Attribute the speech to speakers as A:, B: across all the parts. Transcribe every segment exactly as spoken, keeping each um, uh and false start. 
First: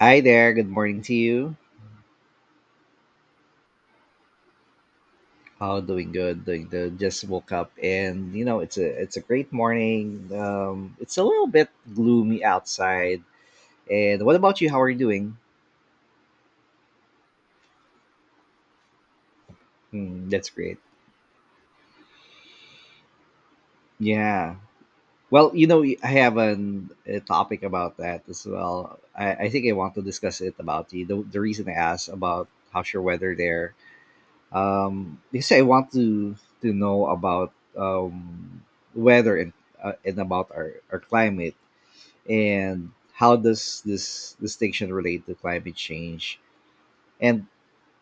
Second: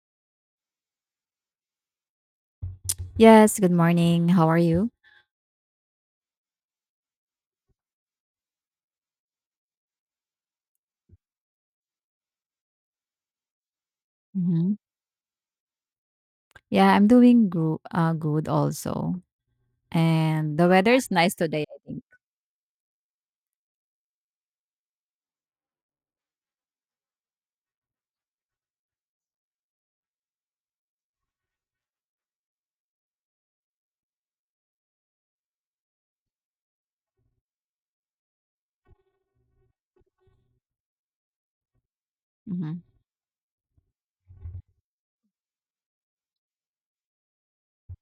A: Hi there. Good morning to you.
B: Yes, good morning. How are you?
A: Oh, doing good. Doing good. Just woke up, and you know it's a it's a great morning. Um, it's a little bit gloomy outside. And what about you?
B: Hmm.
A: How are you doing?
B: Yeah, I'm doing gro- uh, good also.
A: Hmm, that's
B: And the
A: great.
B: weather is nice today, I think.
A: Yeah. Well, you know, I have an, a topic about that as well. I, I think I want to discuss it about you. The, the reason I asked about how's your weather there, um, because I want to to know about um, weather and uh, and about our, our climate.
B: Hmm.
A: And how does this distinction relate to climate change? And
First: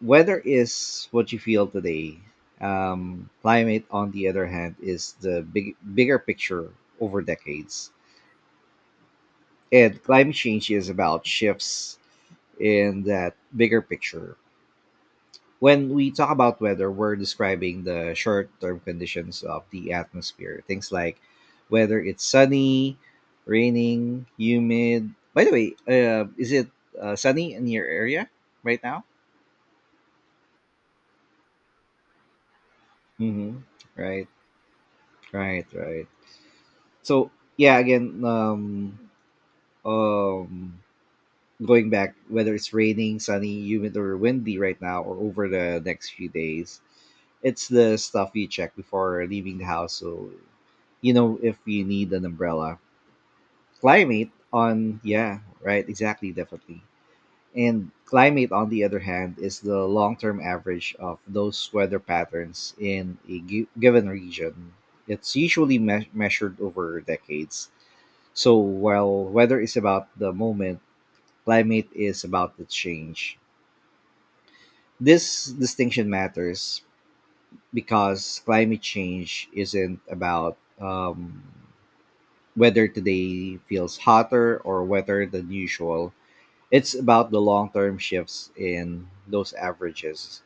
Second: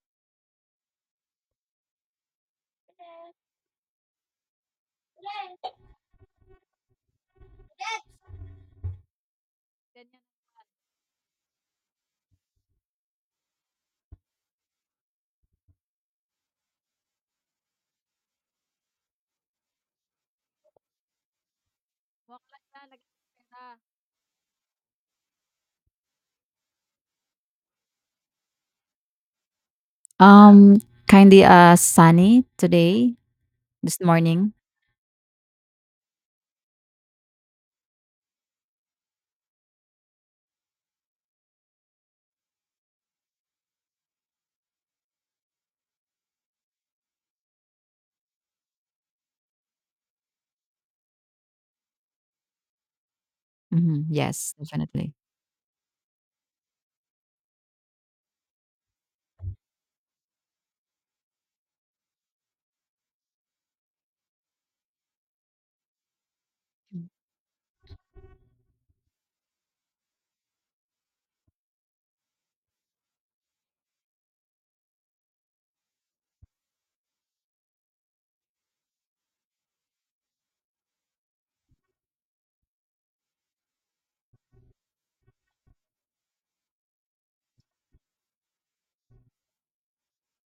A: weather is what you feel today. Um, climate, on the other hand, is the big bigger picture over decades, and climate change is about shifts in that bigger picture. When we talk about weather, we're describing the short term conditions of the atmosphere. Things like whether it's sunny, raining, humid. By the way, uh, is it uh, sunny in your area right now?
B: Um, Kindly uh sunny today
A: Mm-hmm.
B: this
A: Right,
B: morning.
A: right, right. So, yeah, again, um, um, going back, whether it's raining, sunny, humid, or windy right now, or over the next few days, it's the stuff you check before leaving the house. So you know if you need an umbrella.
B: Hmm.
A: Climate
B: Yes,
A: on,
B: definitely.
A: yeah, right, exactly, definitely. And climate, on the other hand, is the long-term average of those weather patterns in a gi- given region. It's usually me- measured over decades. So while weather is about the moment, climate is about to change. This distinction matters because climate change isn't about, um, whether today feels hotter or wetter than usual. It's about the long term shifts in those averages.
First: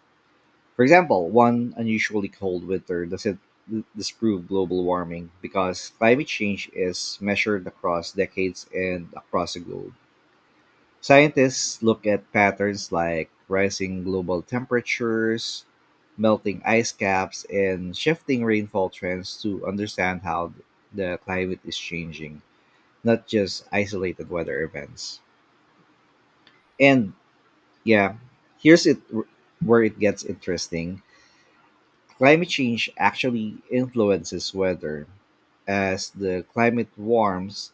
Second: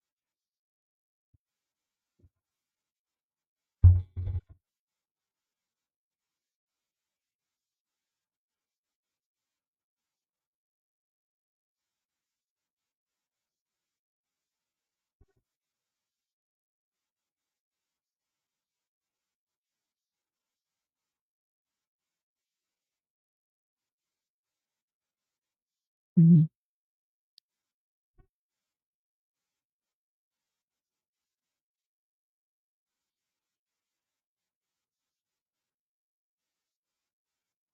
A: For example, one unusually cold winter doesn't d- disprove global warming because climate change is measured across decades and across the globe. Scientists look at patterns like rising global temperatures, melting ice caps, and shifting rainfall trends to understand how the climate is changing, not just isolated weather events.
B: Hmm.
A: And, yeah, here's it where it gets interesting. Climate change actually influences weather. As the climate warms,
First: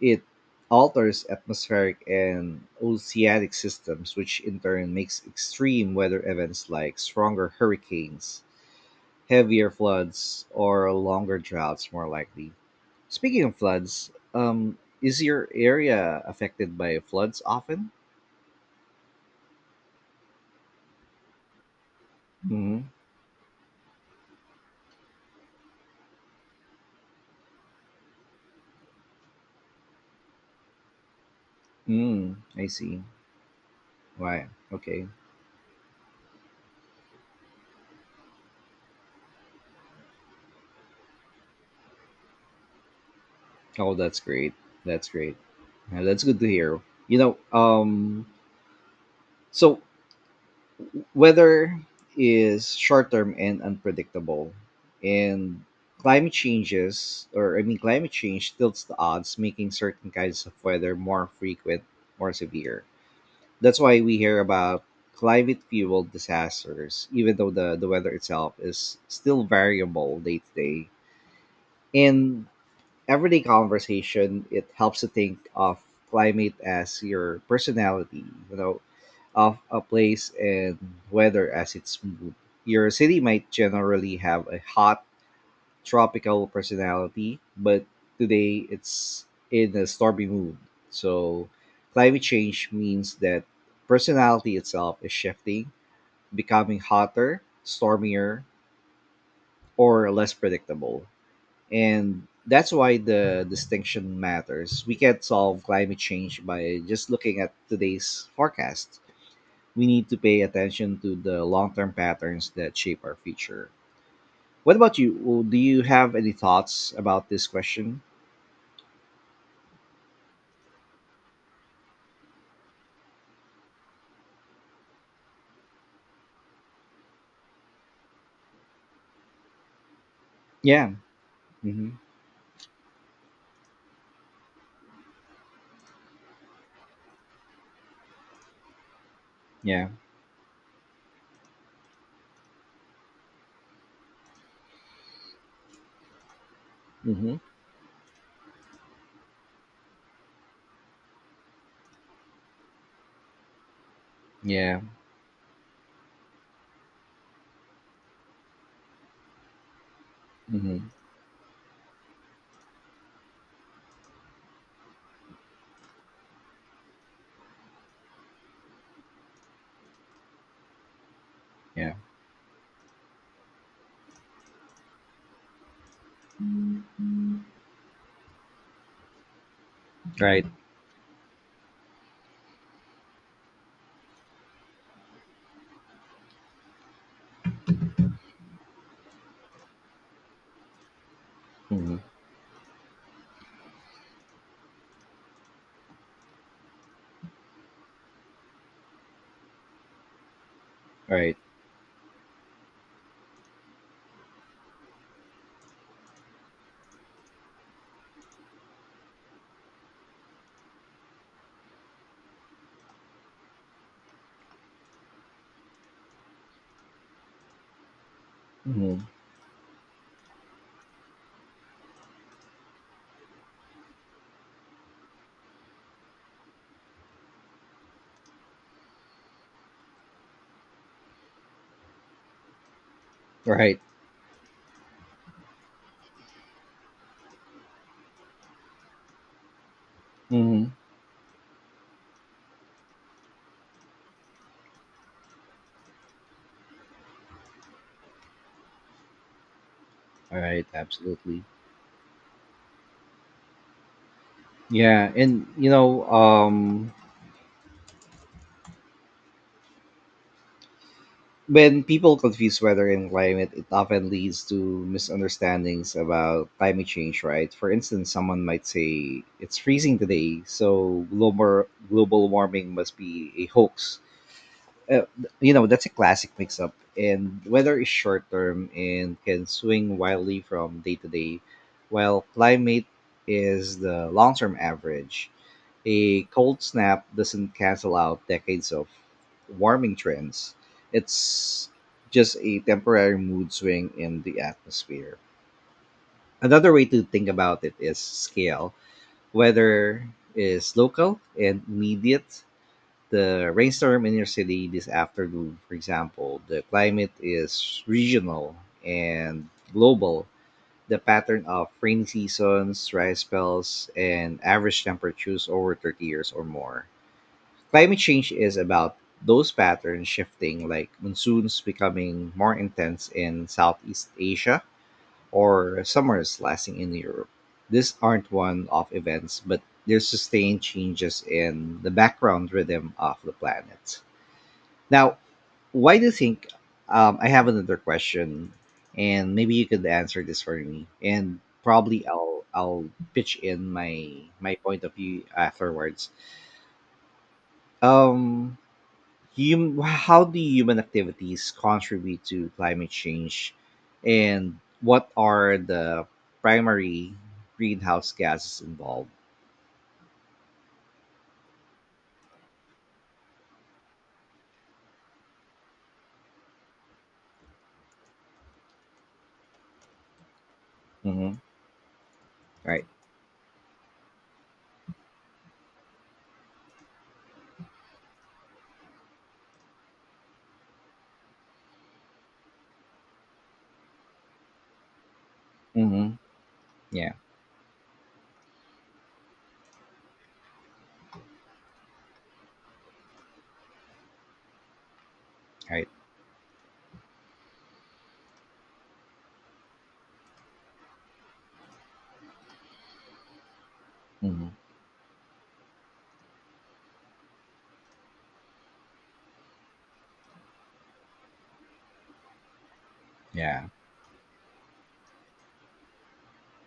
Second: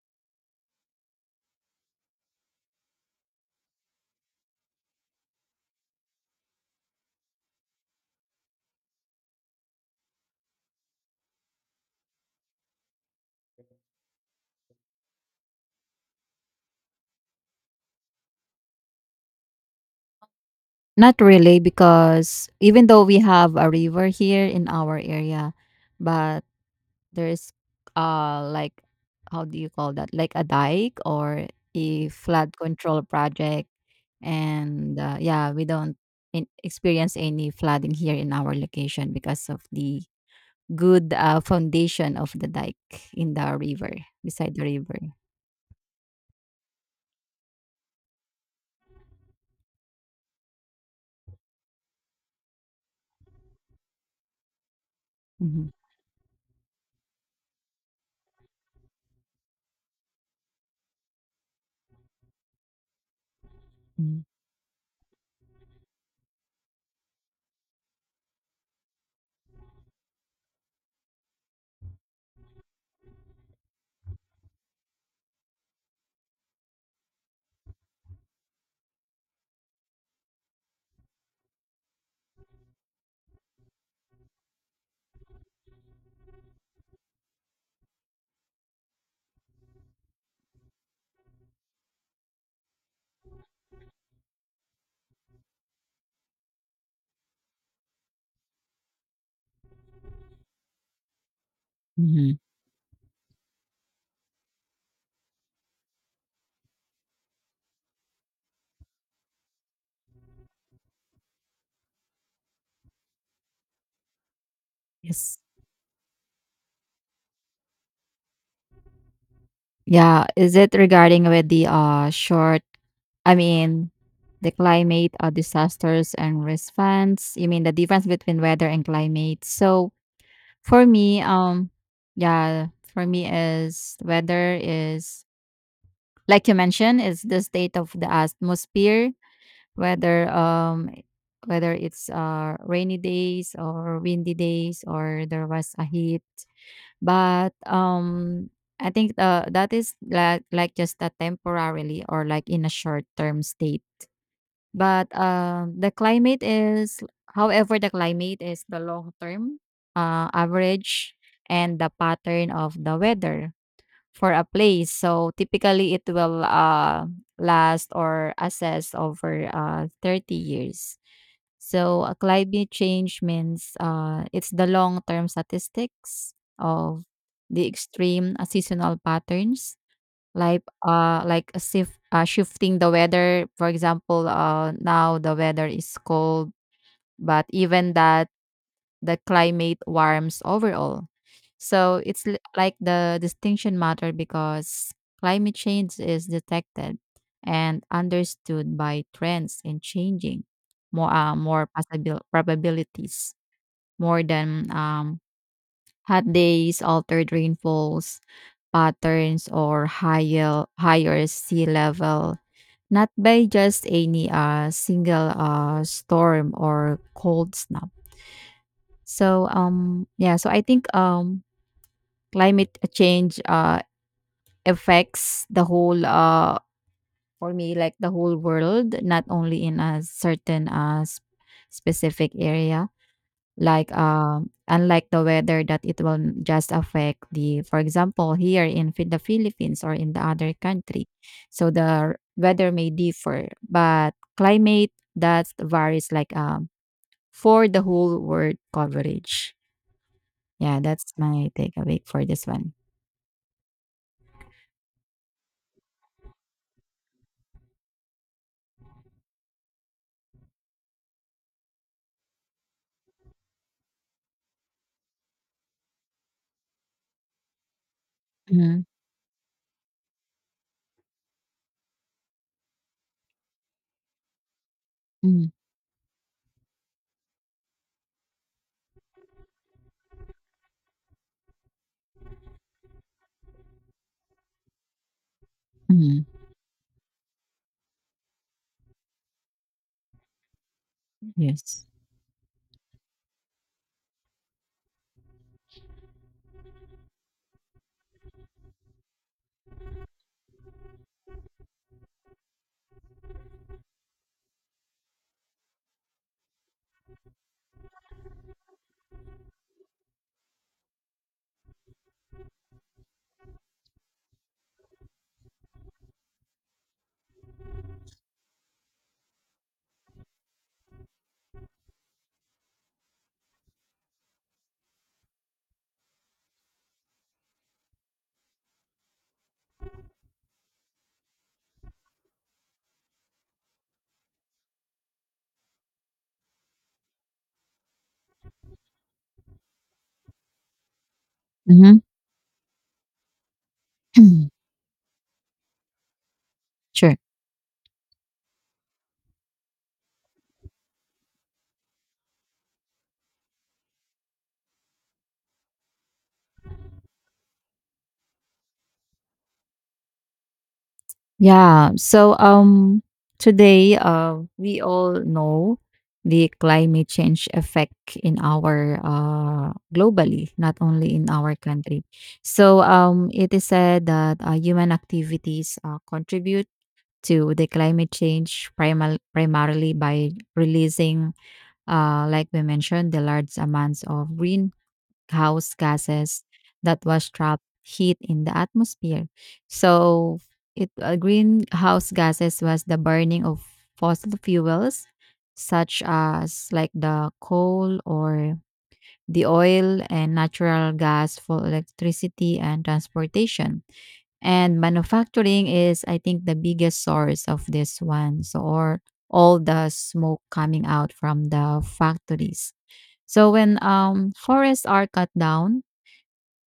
A: it alters atmospheric and oceanic systems, which in turn makes extreme weather events like stronger hurricanes, heavier floods, or longer droughts more likely. Speaking of floods, um, is your area affected by floods often?
B: Not really, because
A: Hmm.
B: even though we have a river here in our area, but there's uh like, how do you call that, like a dike or a
A: Mm,
B: flood
A: I
B: control
A: see.
B: project.
A: Why?
B: And
A: Okay.
B: uh, yeah, we don't in- experience any flooding here in our location because of the good uh, foundation of the dike in the river,
A: Oh, that's great.
B: beside the
A: That's
B: river.
A: great. Yeah, that's good to hear. You know, um, so weather is short term and unpredictable, and
B: Mhm.
A: climate changes, or I mean, climate change tilts the odds, making certain kinds of weather more frequent, more severe. That's why we
B: Mm-hmm.
A: hear about climate fueled disasters, even though the, the weather itself is still variable day to day. And everyday conversation, it helps to think of climate as your personality, you know, of a place, and weather as its mood. Your city might generally have a hot tropical personality, but today it's in a stormy mood. So climate change means that personality itself is shifting, becoming hotter, stormier, or less predictable, and
B: Mm-hmm.
A: that's why the distinction matters. We can't solve climate change by just looking at today's forecast. We need to pay attention to the long-term patterns that shape our future. What about you?
B: Yes.
A: Well, do you have any thoughts about this question?
B: Yeah, is it regarding with the uh short I mean the climate uh, disasters and response? You mean the difference between weather and climate? So for
A: Yeah.
B: me, um
A: Mm-hmm.
B: yeah, for me is weather is, like you mentioned, is the state of the atmosphere,
A: Yeah.
B: whether um whether it's uh rainy days or windy days, or there was a heat.
A: Mm-hmm.
B: But, um, I think, uh, that is like like just a temporarily or like in a short term state.
A: Yeah.
B: But, uh, the climate is, however, the climate is the long term, uh,
A: Mm-hmm.
B: average and the pattern of the weather for a place. So typically it will uh, last or assess over uh, thirty years.
A: Yeah.
B: So uh, climate change means, uh, it's the long-term statistics of the extreme uh, seasonal patterns,
A: Right.
B: like uh, like a sif- uh, shifting the weather. For example, uh, now the weather is cold, but even that, the climate warms overall.
A: Mm-hmm.
B: So it's li- like, the distinction matter because climate change is detected and understood by trends in changing more uh,
A: Right.
B: more possible probabilities more than um, hot days, altered rainfalls patterns, or higher higher sea level. Not by just any uh, single uh, storm or cold snap.
A: Mm-hmm.
B: So um yeah, so I think um climate uh, change uh affects the whole uh for me like the whole world, not only in a certain uh s- specific area,
A: Right.
B: like um unlike the weather that it will n- just affect the, for example, here in Phi- the Philippines or in the other
A: Mm-hmm.
B: country. So the r- weather may differ, but climate, that varies like um for the whole world coverage.
A: Right.
B: Yeah, that's
A: Absolutely.
B: my takeaway for this one.
A: Yeah. And you know, um, when people confuse weather and climate, it often leads to misunderstandings about climate change, right? For instance, someone might
B: Mhm,
A: say it's freezing today, so global global warming must be a hoax. uh,
B: mhm,
A: you know, that's a classic mix-up. And weather is short-term and can swing wildly from day to day, while climate is the long-term average. A
B: mhm.
A: cold snap doesn't cancel out decades of warming trends. It's
B: Yes.
A: just a temporary mood swing in the atmosphere. Another way to think about it is scale. Weather is local and immediate, the rainstorm in your city this afternoon, for example. The climate is regional and global. The pattern of rainy seasons, dry spells, and average temperatures over thirty years or more. Climate change is about those patterns shifting, like monsoons becoming more intense in Southeast Asia, or summers lasting in Europe. These aren't one off events, but they're sustained changes in the background rhythm of the planet. Now, why do you think? Um, I have another question, and maybe you could answer this for me. And
B: Mhm.
A: probably I'll I'll pitch in my my point of view afterwards.
B: Sure.
A: Um, hum, how do human activities contribute to climate change, and what are the primary greenhouse gases involved?
B: Yeah. So um today uh we all know the climate change effect in our uh globally, not only in
A: Mm-hmm.
B: our country. So
A: Right.
B: um it is said that uh, human activities uh, contribute to the climate change primal, primarily by releasing, uh, like we mentioned, the large amounts of greenhouse
A: Mm-hmm.
B: gases that
A: Yeah.
B: was trapped heat in the atmosphere. So it uh, greenhouse gases was the burning of fossil fuels,
A: Right.
B: such as like the coal or the oil and natural gas for electricity and transportation
A: Mm-hmm.
B: and manufacturing is, I think, the biggest source of this one. So or all the smoke coming out from the factories. So
A: Yeah.
B: when um forests are cut down,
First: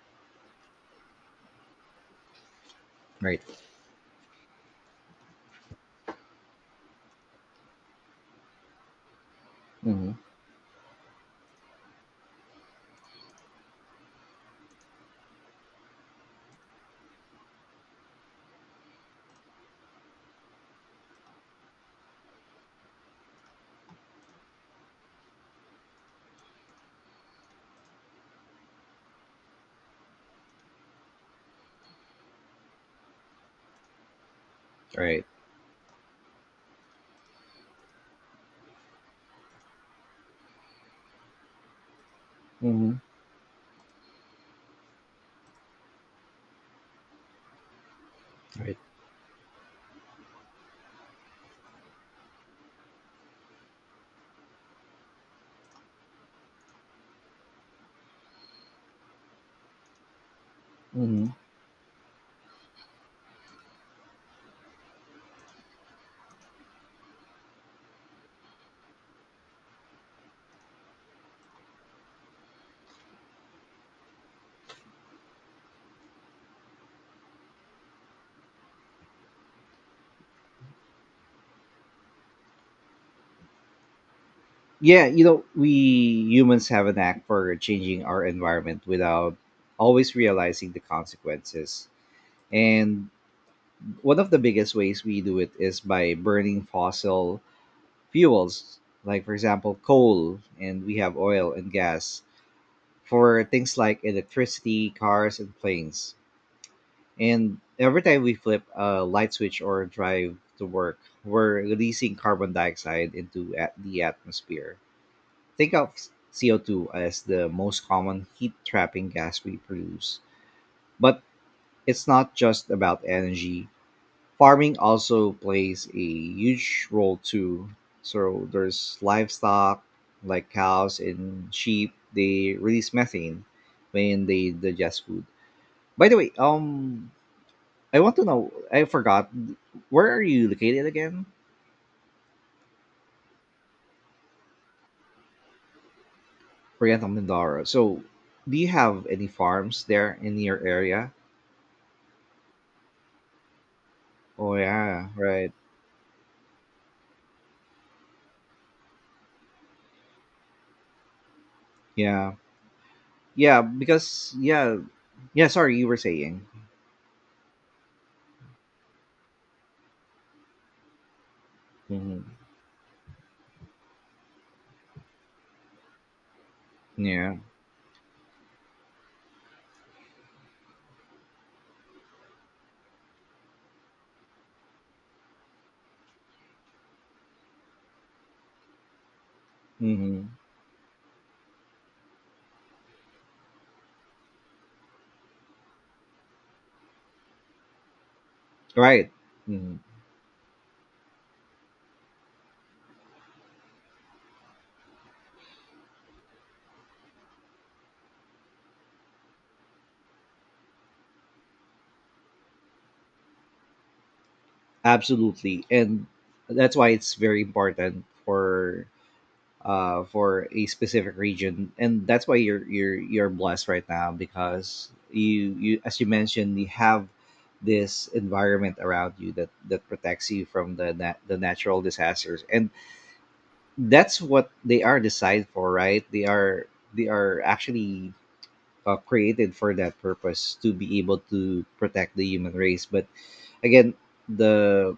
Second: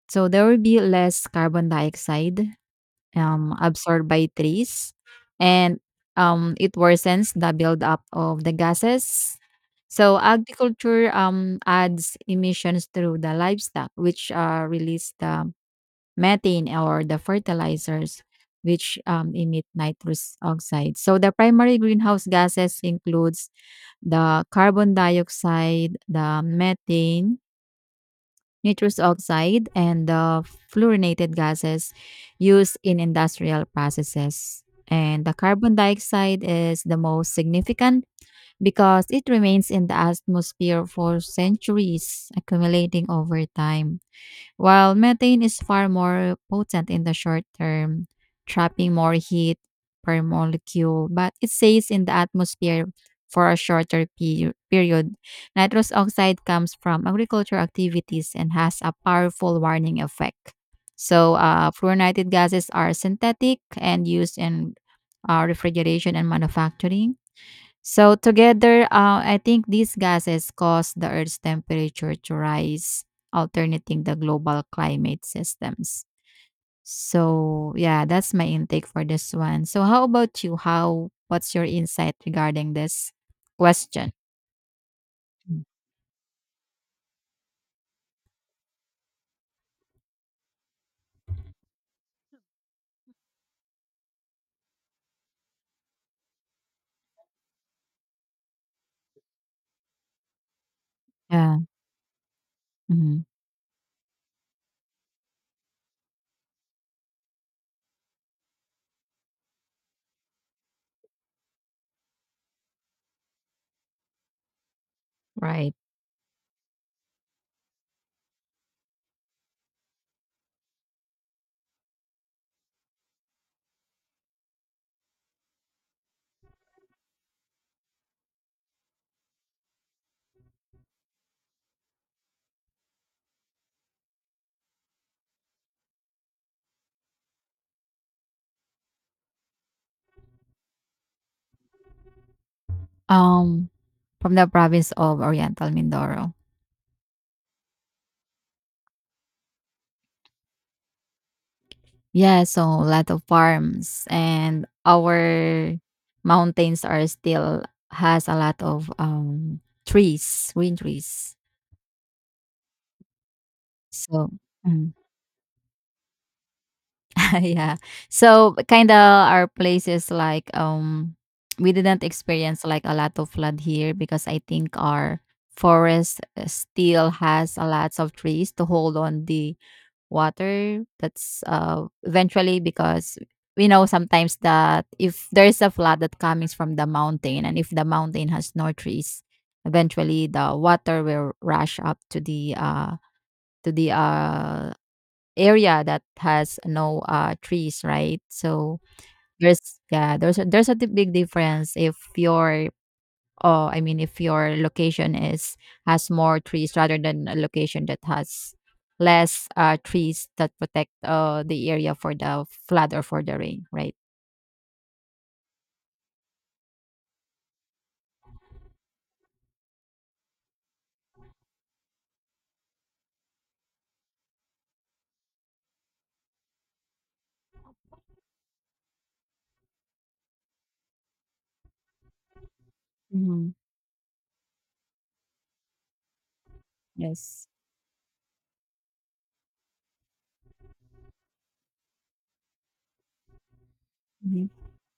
B: so there will be less carbon dioxide
A: Right.
B: um absorbed by trees, and um it worsens the buildup of the gases.
A: Mm-hmm.
B: So agriculture um adds emissions through the livestock, which uh, release the methane, or the fertilizers, which um, emit nitrous oxide. So the primary greenhouse gases includes the carbon dioxide, the methane, nitrous oxide, and the fluorinated gases used in industrial processes. And
A: Right.
B: the carbon dioxide is the most significant because it remains in the atmosphere for centuries,
A: Mm-hmm.
B: accumulating over time. While methane is far more potent in the short term,
A: Right.
B: trapping more heat per molecule, but it stays in the atmosphere for a shorter pe- period. Nitrous oxide comes from agricultural activities and has a powerful warning effect.
A: Mm-hmm.
B: So, uh, fluorinated gases are synthetic and used in uh, refrigeration and manufacturing. So together, uh, I think these gases cause the Earth's temperature to rise, alternating the global climate systems. So yeah, that's my intake for this one. So how about you? How what's your insight regarding this question?
A: Yeah, you know,
B: Mm.
A: we humans have a knack for changing our environment without always realizing the consequences. And one of the biggest ways we do it is by burning fossil fuels, like, for example, coal, and we have oil
B: Yeah,
A: and gas
B: mhm,
A: for things like electricity, cars, and planes. And every time we flip a light switch or drive to work, we're releasing carbon dioxide into at- the atmosphere. Think
B: right.
A: of C O two as the most common heat trapping gas we produce. But it's not just about energy. Farming also plays a huge role too. So there's livestock like cows and sheep, they release methane when they digest food. By the way, um I want to know, I forgot, where are you located again?
B: Um, from the province of Oriental Mindoro.
A: Oriental Mindoro. So do you have any farms there in your area?
B: Yeah, so a lot of farms,
A: Oh
B: and
A: yeah, right.
B: our mountains are still has a lot of um trees, green trees.
A: Yeah. Yeah,
B: So
A: because, yeah,
B: mm.
A: yeah. Sorry, you were saying.
B: Yeah. So kind of, our place is like um we didn't
A: Hmm.
B: experience like a lot of flood here because I think our forest uh, still
A: Yeah.
B: has a lots of trees to hold on the water that's uh eventually, because we know sometimes that if there's a flood that comes from the mountain and if the mountain has no trees, eventually
A: Hmm.
B: the water will rush up to the uh to the uh area that has no uh trees, right? So
A: Right. Hmm.
B: there's yeah there's a there's a di- big difference if your, oh I mean, if your location is has more trees rather than a location that has less uh trees that protect uh the area for the flood or for the rain, right?
A: Absolutely, and that's why it's very important for uh for a specific region, and that's why you're you're you're blessed right now, because you you, as you mentioned, you have this environment around you that that protects you from the nat- the natural disasters. And
B: Mm-hmm.
A: that's what they are designed for, right? They are, they are
B: Yes.
A: actually, uh, created for that purpose, to be able to protect the human race. But again,
B: Hmm.
A: the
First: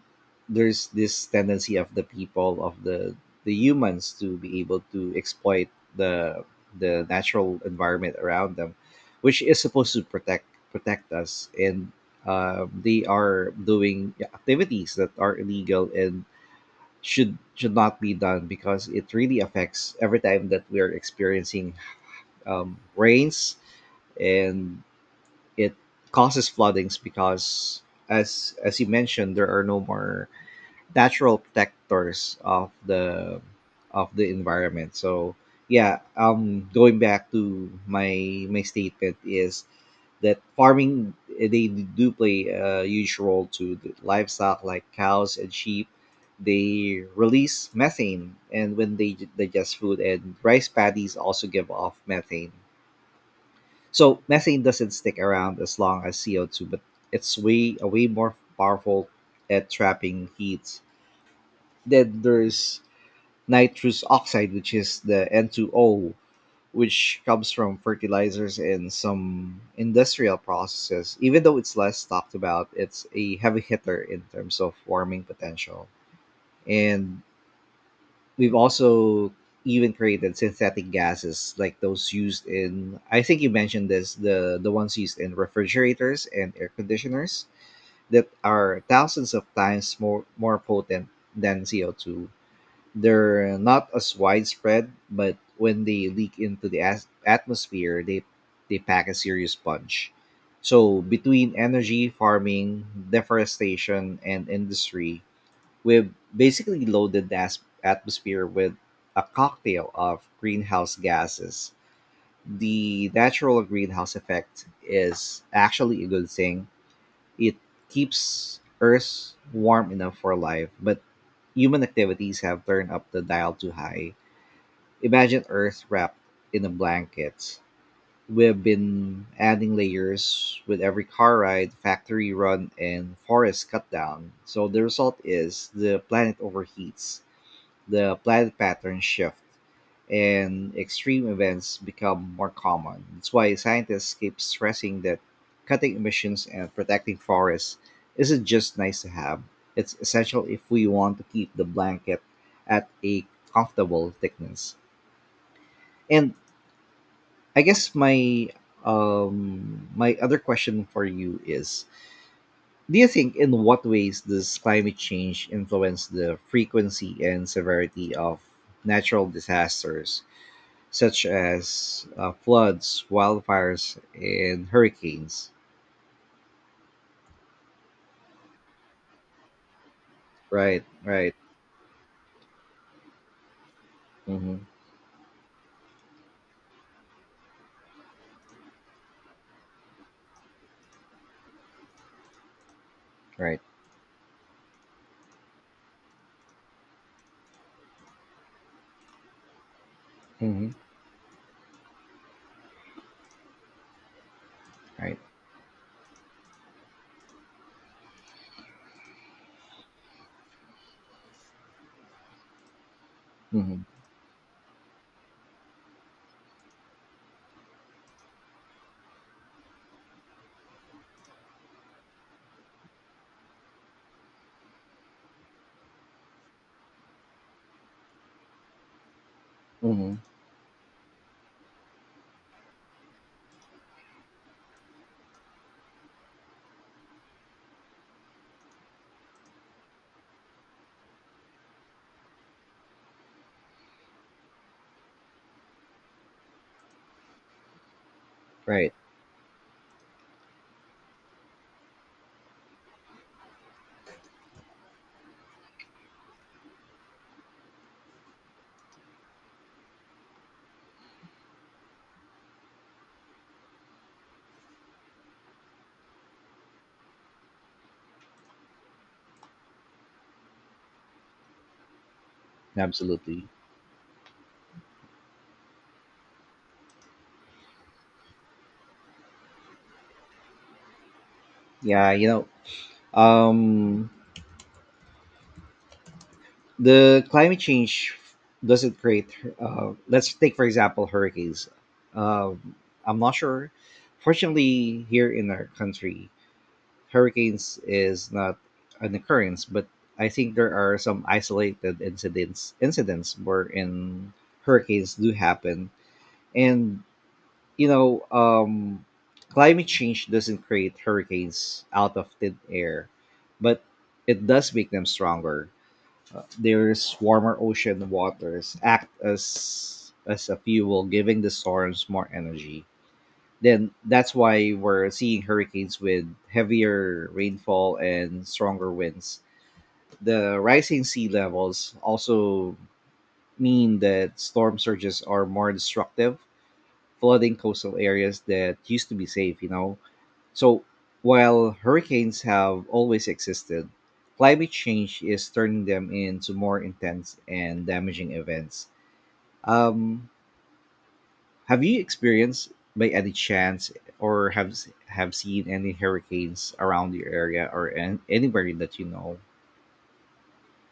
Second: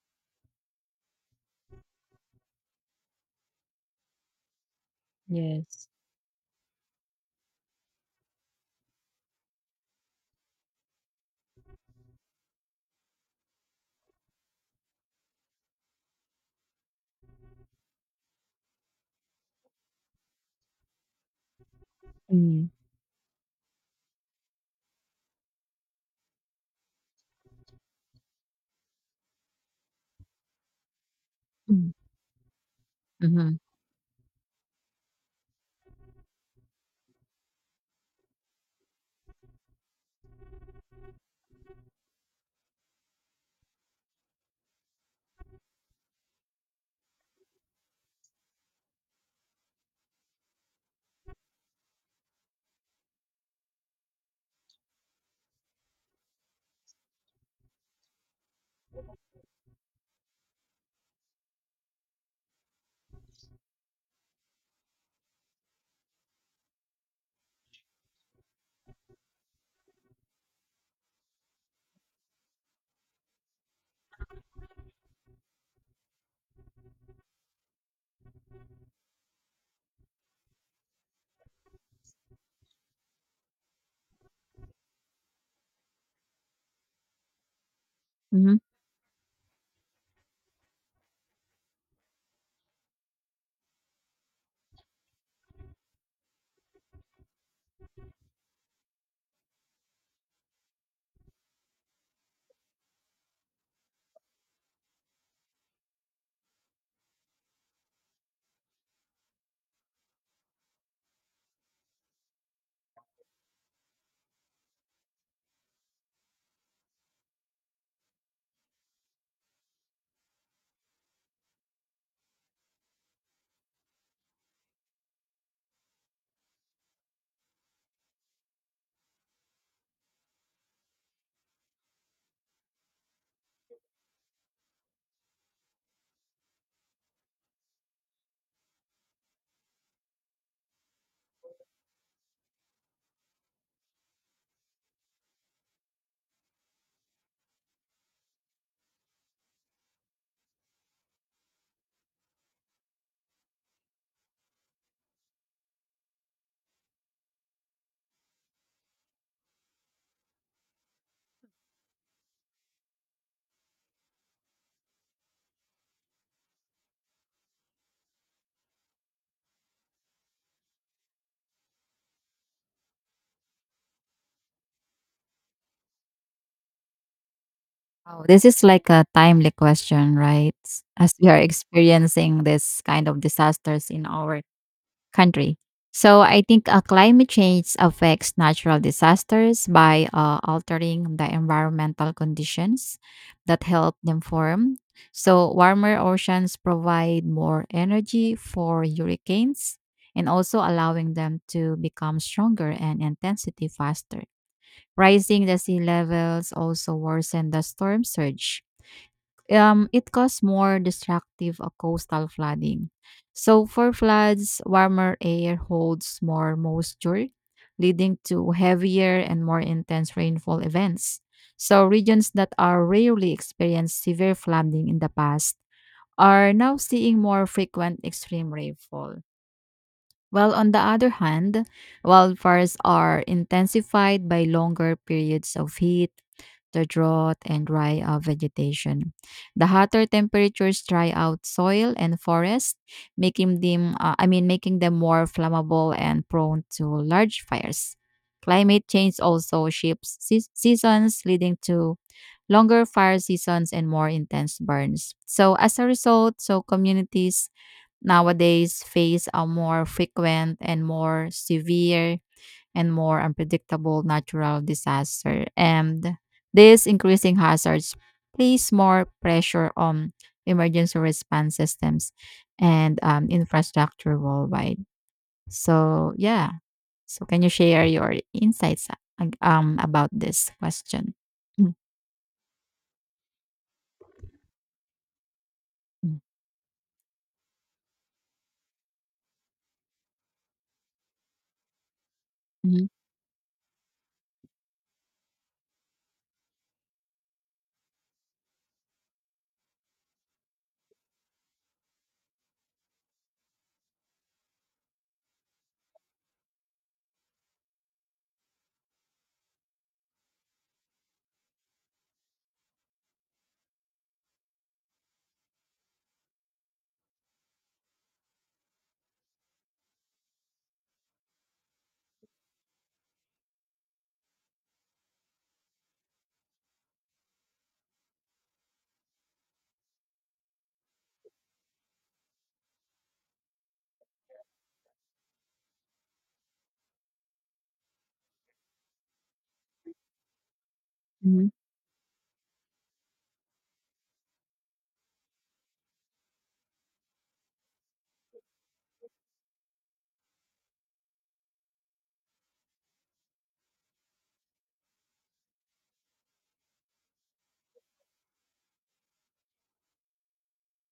A: there's this tendency of the people, of the the humans, to be able to exploit
B: Yes.
A: the the natural environment around them, which is supposed to protect, protect us. And uh, they are doing activities that are illegal and should should not be done, because it really affects every time that we are experiencing
B: Mm-hmm.
A: um, rains, and it causes floodings because, as as you mentioned, there are no more natural protectors of the
B: Mm-hmm.
A: of the environment. So, yeah, um going back to my my statement is that farming, eh, they do play a huge role. To the livestock like cows and sheep, they release methane and when they digest food, and rice paddies also give off methane. So methane doesn't stick around as long as C O two, but it's way a way more powerful at trapping heat. Then there's nitrous oxide, which is the N two O, which comes from fertilizers and some industrial processes. Even though it's less talked about, it's a heavy hitter in terms of warming potential. And we've also even created synthetic gases, like those used in, I think you mentioned this, the the ones used in refrigerators and air conditioners, that
B: Mm-hmm.
A: are thousands of times more more potent than C O two. They're not as widespread, but when they leak into the as- atmosphere, they they pack a serious punch. So between energy, farming, deforestation, and industry, we've basically loaded the as- atmosphere with a cocktail of greenhouse gases. The natural greenhouse effect is actually a good thing. It keeps Earth warm enough for life, but human activities have turned up the dial too high. Imagine Earth wrapped in a blanket. We've been adding layers with every car ride, factory run, and forest cut down. So the result is the planet overheats, the planet patterns shift, and extreme events become more common. That's why scientists keep stressing that cutting emissions and protecting forests isn't just nice to have, it's essential if we want to keep the blanket at a comfortable thickness. And I guess my um my other question for you is, do you think, in what ways does climate change influence the frequency and severity of natural disasters such as, uh, floods, wildfires, and hurricanes?
B: Oh, this is like a timely question, right,
A: Right,
B: as we
A: right,
B: are experiencing this kind of disasters in our
A: mm-hmm,
B: country. So I think uh, climate change affects natural disasters by uh, altering the environmental conditions
A: right,
B: that help them form. So warmer oceans provide more energy for hurricanes and also
A: mm-hmm,
B: allowing them to become stronger and intensity faster.
A: right,
B: Rising the sea levels also worsen the storm surge, um, it caused more destructive uh, coastal flooding. So,
A: mm-hmm,
B: for floods, warmer air holds more moisture, leading to heavier and more intense rainfall events. So, regions that are rarely experienced severe flooding in the past are now seeing more frequent extreme rainfall.
A: mm-hmm,
B: Well, on the other hand, wildfires are intensified by longer periods of heat, the drought, and dry uh, vegetation. The hotter temperatures dry out soil and forest, making them uh, I mean making them more flammable and prone to large fires. Climate
A: right.
B: change also shifts seas- seasons, leading to longer fire seasons and more intense burns. So as a result, so communities nowadays face a more frequent and more severe and more unpredictable natural disaster. And these increasing hazards place more pressure on emergency response systems and um,
A: Absolutely.
B: infrastructure worldwide. So, yeah. So, can you share your insights uh, um, about this question? Mm,
A: Yeah, you know, um,
B: mm,
A: the climate change doesn't create. Uh, let's take, for example, hurricanes. Um, I'm not sure. Fortunately, here in our country, hurricanes is not an occurrence, but I think there are some isolated incidents incidents wherein hurricanes do happen. And you know, um, climate change doesn't create hurricanes out of thin air, but it does make them stronger. Uh, there's warmer ocean waters act as as a fuel, giving the storms more energy. Then that's why we're seeing hurricanes with heavier rainfall and stronger winds. The rising sea levels also mean that storm surges are more destructive, flooding coastal areas that used to be safe, you know. So
B: mhm.
A: while hurricanes have always existed, climate change is turning them into more intense and damaging events. Um, Have you experienced by any chance or have have seen any hurricanes around your area or an anywhere that you know?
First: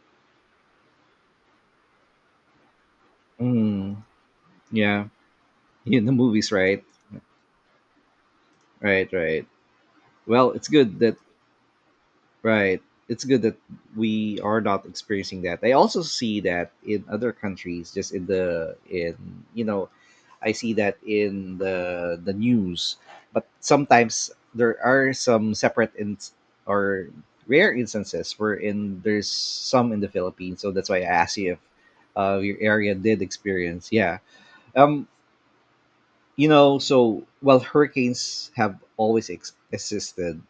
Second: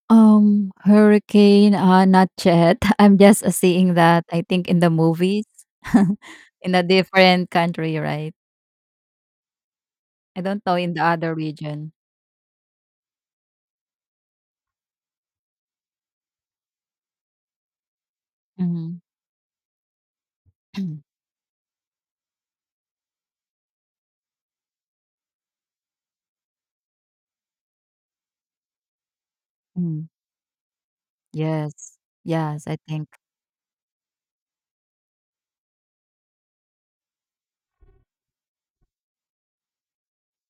B: Um, hurricane, uh, not yet. I'm just uh, seeing
A: Mm,
B: that, I think, in the
A: yeah,
B: movies
A: in the movies,
B: in a
A: right?
B: different country, right?
A: Right, right.
B: I
A: Well,
B: don't
A: it's
B: know in
A: good
B: the
A: that.
B: other region.
A: Right. It's good that we are not experiencing that. I also see that in other countries, just in the
B: Hmm.
A: in you know, I see that in the the news. But sometimes there are some separate in or rare instances wherein there's some in the
B: Mm.
A: Philippines. So that's why I asked you if
B: Yes.
A: uh, your
B: Yes, I
A: area
B: think.
A: did experience. Yeah. Um. You know, so while hurricanes have always ex- existed,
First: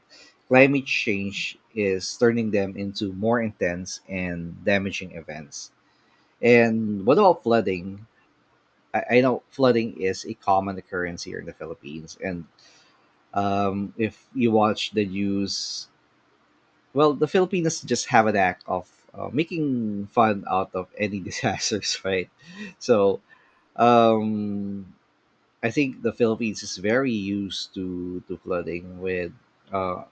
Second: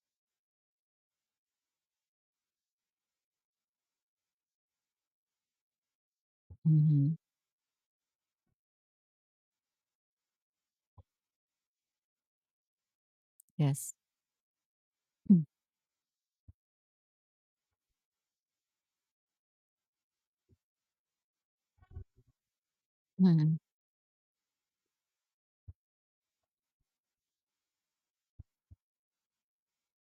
A: climate change is turning them into more intense and damaging events. And
B: Hmm.
A: what about flooding? I, I know flooding is a common occurrence here in the Philippines. And um,
B: Yes.
A: if you watch the news, well, the Filipinos just have a knack of uh, making fun out of any disasters, right? So
B: Mm-hmm.
A: um I think the Philippines is very used to to flooding with uh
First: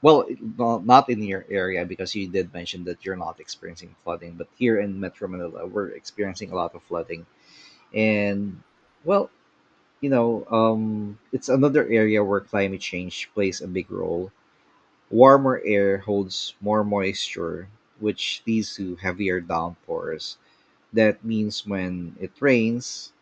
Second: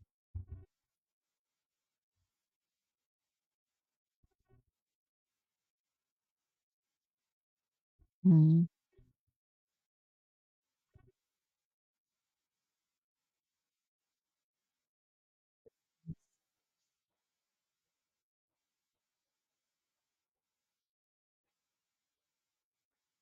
A: well it- no- not in your area because you did mention that you're not experiencing flooding, but here in Metro Manila we're experiencing a lot of flooding. And
B: Hmm.
A: well, you know um it's another area where climate change plays a big role. Warmer air holds more moisture, which leads to heavier downpours. That means when it rains,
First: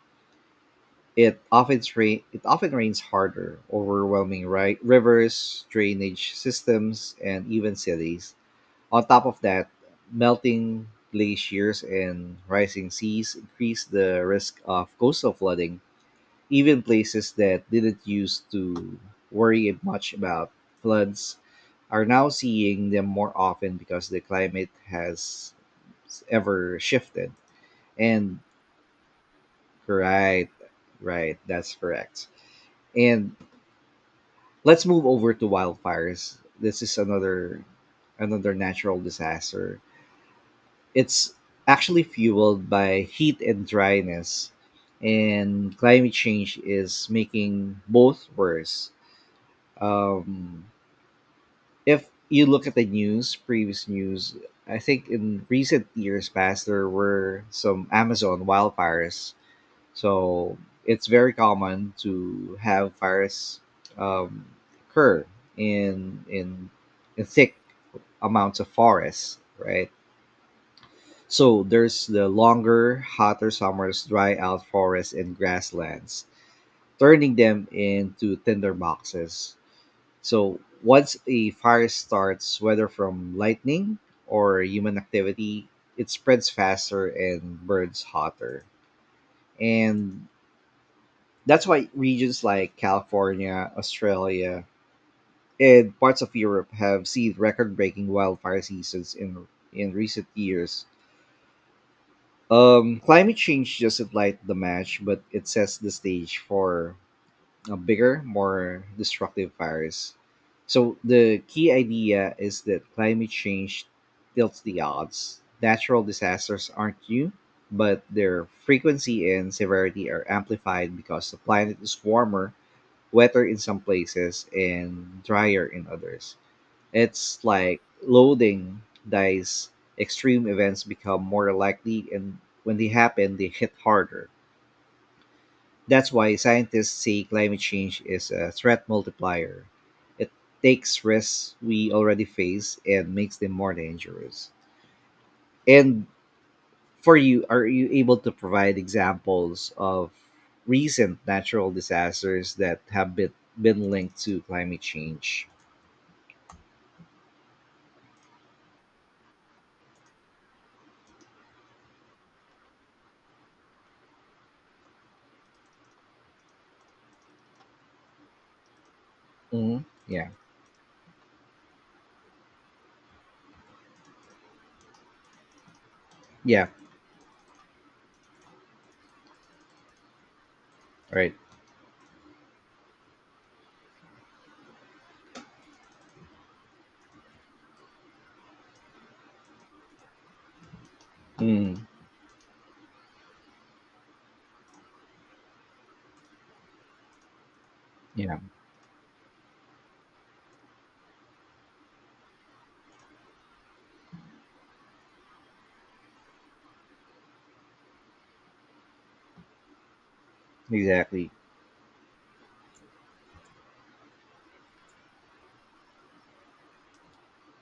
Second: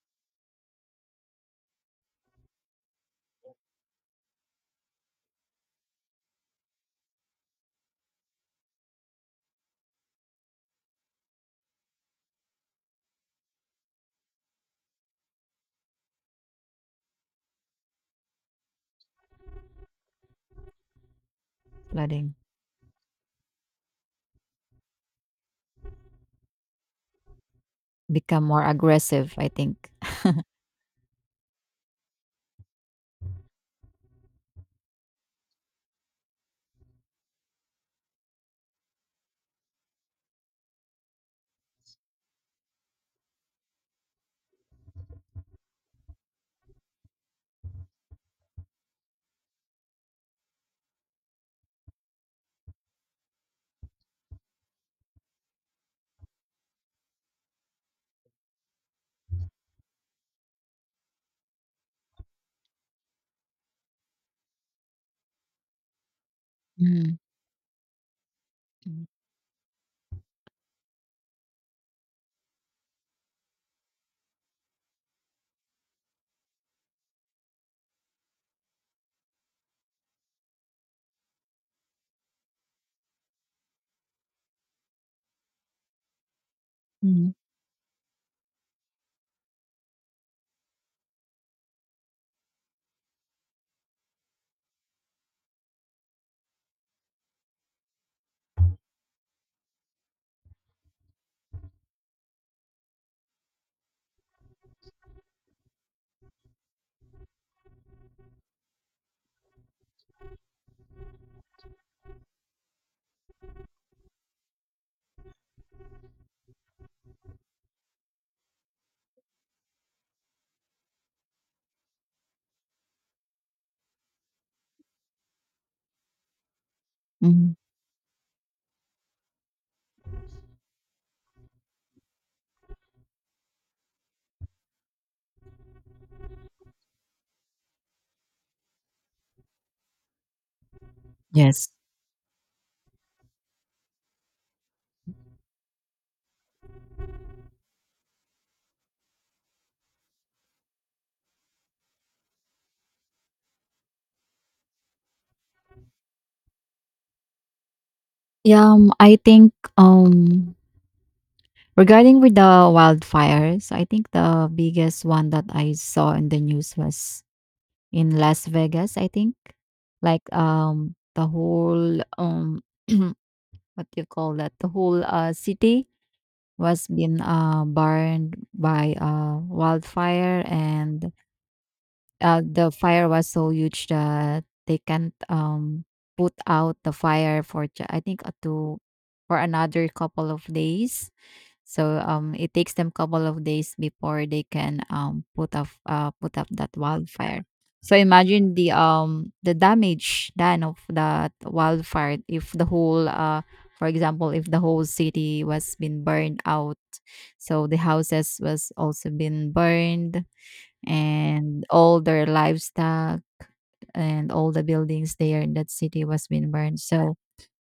A: it often rain it often rains harder, overwhelming ri- rivers, drainage systems, and even cities. On top of that, melting glaciers and rising seas increase the risk of coastal flooding. Even places that didn't used to worry much about floods are now
B: Flooding
A: seeing them more often because the climate has ever shifted. And
B: become more aggressive, I think.
A: right, right. That's correct. And let's move over to wildfires. This is another another natural disaster. It's actually fueled by heat and dryness, and climate change is making both worse. Um, if you look at the news, previous news, I think in recent years past there were some Amazon wildfires. So it's very common to have fires um, occur in in
B: Mm-hmm.
A: in thick amounts of forest, right? So there's the longer, hotter summers dry out forests and grasslands, turning them into tinder boxes. So once a fire starts, whether from lightning or human activity, it spreads faster and burns hotter. And that's why regions like California, Australia, and parts of Europe have seen record-breaking wildfire seasons in in recent years. Um, climate change doesn't light the match, but it sets the stage for a bigger, more destructive fires. So the key idea is that climate change tilts the odds. Natural disasters aren't new, but their frequency and severity are amplified because the planet is warmer, wetter in some places and drier in others. It's
B: Hmm.
A: like loading dice. Extreme events become more likely, and when they happen, they hit harder. That's why scientists say climate change is a threat multiplier. It takes risks
B: Yes.
A: we already face and makes them more dangerous. And for you, are you able to provide examples of recent natural disasters that have been, been linked to climate change?
B: Yeah, um, I think um regarding with the wildfires, I think the biggest one that I saw in the news was in Las Vegas, I think.
A: Hmm.
B: Like
A: Yeah.
B: um the whole um what do you call that? The whole uh city
A: Yeah.
B: was being uh burned by uh wildfire, and
A: Right.
B: uh the fire was so huge that they can't um put out the fire for ju- I think uh, to for another couple of days.
A: Mm.
B: So um, it takes them couple of days before they can um, put up uh, put up that wildfire. So
A: Yeah.
B: imagine the um the damage done of that wildfire if the whole uh for example, if the whole city was been burned out. So the houses was also been burned,
A: Exactly.
B: and all their livestock and all the buildings there in that city was being burned. So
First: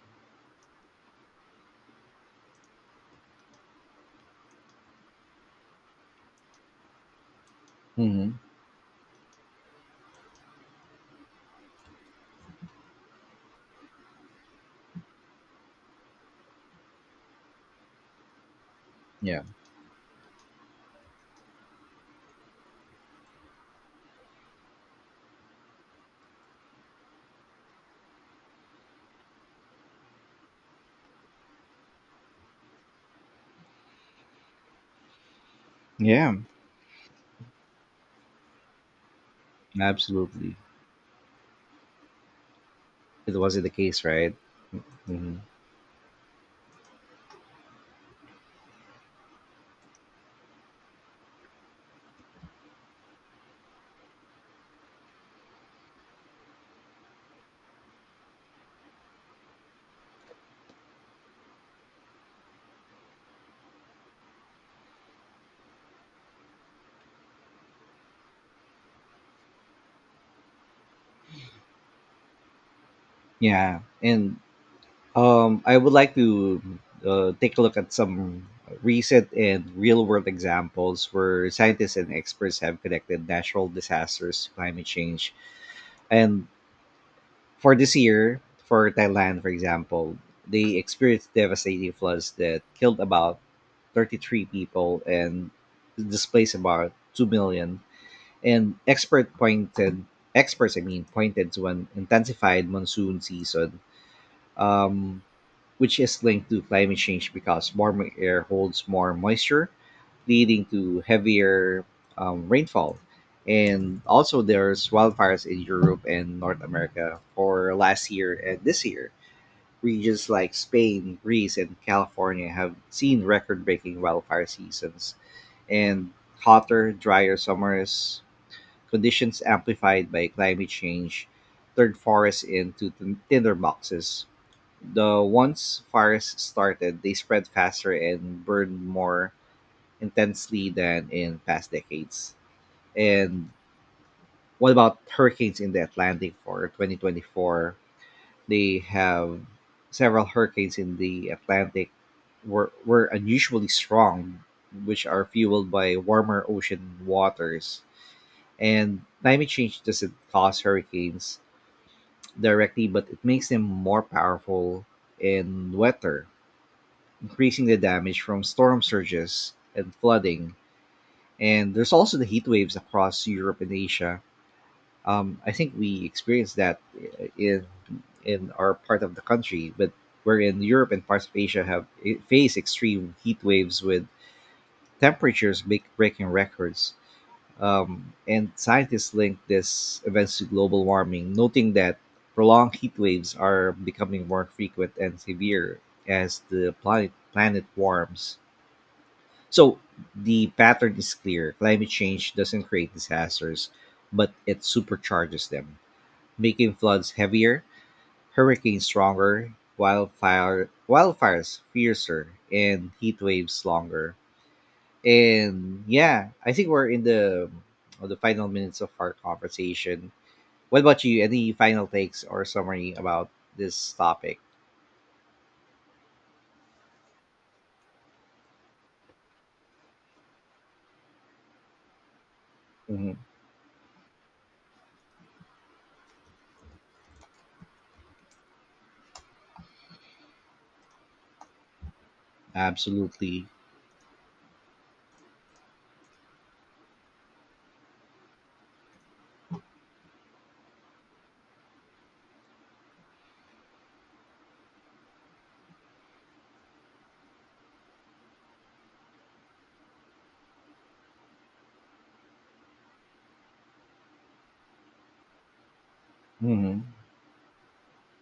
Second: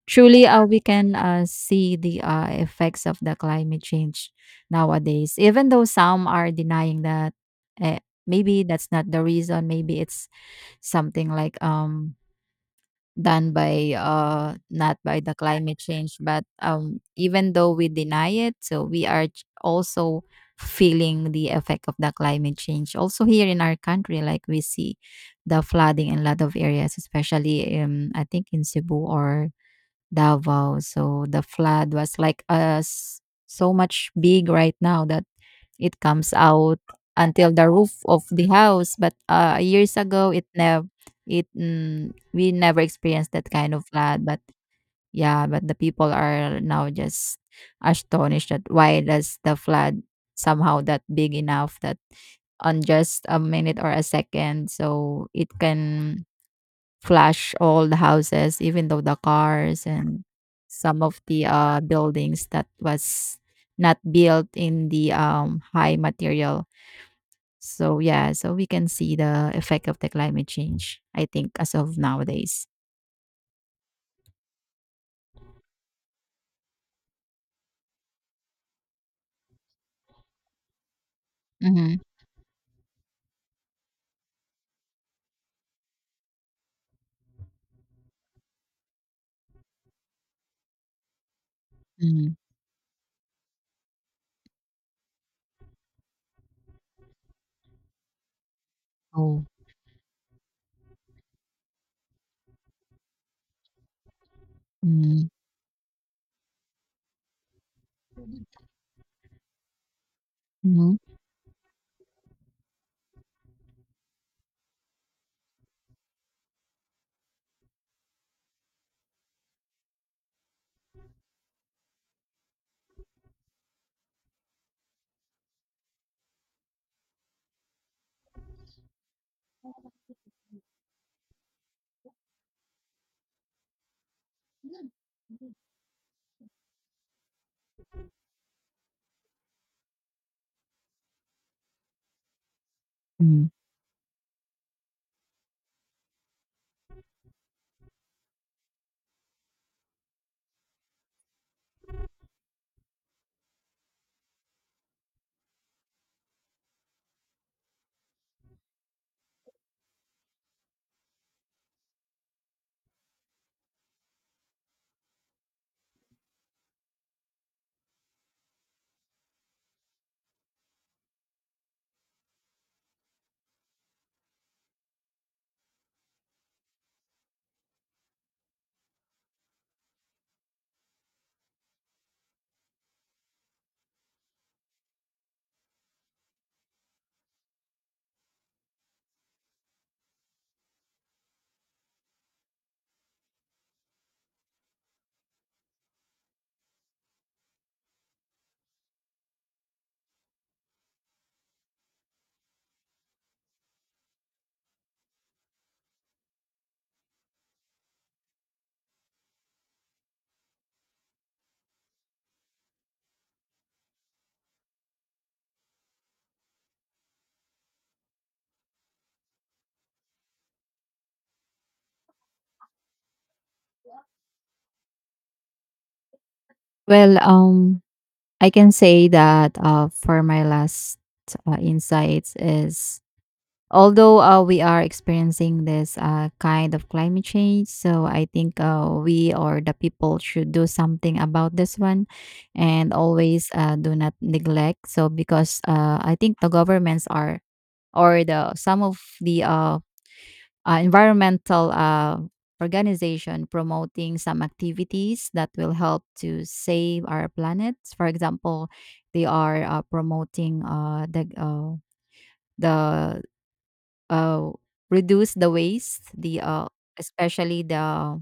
B: truly uh, we can uh, see the uh, effects of the climate change nowadays, even though some are denying that, eh,
A: Hmm.
B: maybe that's not the reason, maybe it's something like um done by uh not by the climate change. But um even though we deny it, so we are
A: Yeah.
B: ch- also feeling the effect of the climate change also here in our country, like we see the flooding in a lot of areas, especially um I think in Cebu or Davao. So the flood was like uh, s- so much big right now that it
A: Yeah.
B: comes out until the roof of the house. But uh, years ago, it
A: Absolutely.
B: never, it mm, we never experienced
A: It
B: that
A: wasn't the
B: kind of
A: case,
B: flood.
A: right?
B: But
A: Hmm.
B: yeah, but the people are now just astonished that why does the flood somehow that big enough that on just a minute or a second, so it can flash all the houses, even though the cars and some of the uh, buildings that was not built in the um, high material. So yeah, so we can see the effect of the climate change, I think, as of nowadays.
A: Yeah, and um, I would like to uh, take a look at some recent and real-world examples where
B: Mm-hmm.
A: scientists and experts have connected natural disasters to climate change. And for this year, for Thailand, for example, they experienced devastating
B: Hmm.
A: floods that killed about thirty-three people and displaced about two million. And expert
B: Oh.
A: pointed Experts, I mean, pointed to an intensified monsoon season, um,
B: Mm-hmm.
A: which is linked to climate change because warmer air holds more moisture, leading
B: Hmm.
A: to heavier um, rainfall. And also, there's wildfires in Europe and North America for last year and this year. Regions like Spain, Greece, and California have seen record breaking wildfire seasons, and hotter, drier summers conditions amplified by climate change turned forests into tin- tinderboxes. The once fires started, they spread faster and burned more intensely than in past decades. And what about hurricanes in the Atlantic for twenty twenty-four? They have several hurricanes in the Atlantic were, were unusually strong, which are fueled by warmer ocean waters, and climate change doesn't cause hurricanes directly, but it makes them more powerful and wetter, increasing the damage from storm surges and flooding. And there's also the heat waves across Europe and Asia. Um, I think we experienced that i- in in our part of the country, but where in Europe and parts of Asia have face extreme heat waves with temperatures break- breaking records. Um, and scientists link this events to global warming, noting that prolonged heat waves are becoming more frequent and severe as the planet, planet warms. So the pattern is clear. Climate change doesn't create disasters, but it supercharges them, making floods heavier, hurricanes stronger, wildfire, wildfires fiercer, and heat waves longer. And yeah, I think we're in the of the final minutes of our conversation. What about you? Any final takes or summary about this topic?
B: Well, um, I can say that uh, for my last uh, insights is,
A: Hmm.
B: although uh, we are experiencing this uh, kind of climate change, so I think uh, we or the people should do something about this one and
A: Absolutely.
B: always uh, do not neglect. So because uh, I think the governments are, or the some of the uh, uh, environmental uh, organization promoting some activities that will help to save our planet. For example, they are uh, promoting uh, the uh, the uh, reduce the waste, the uh,
A: Hmm.
B: especially the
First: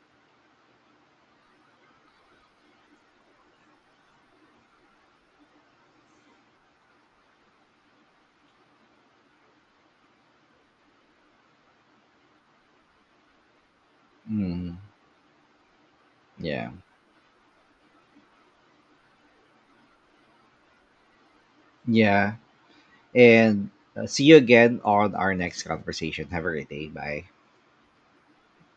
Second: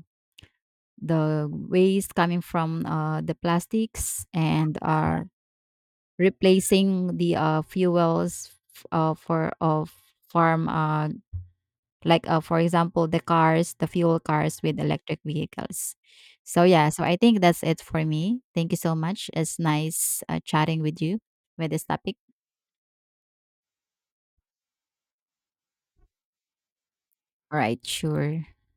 B: the waste coming from uh, the plastics, and are replacing the uh, fuels f- uh, for of farm, uh, like, uh, for example, the cars, the fuel cars
A: Hmm.
B: with electric vehicles. So
A: Yeah.
B: yeah, so I think that's it for me. Thank you so much. It's nice uh, chatting with you with this topic.
A: Yeah. And uh, see you again on our next conversation. Have a great day. Bye.
B: All right, sure.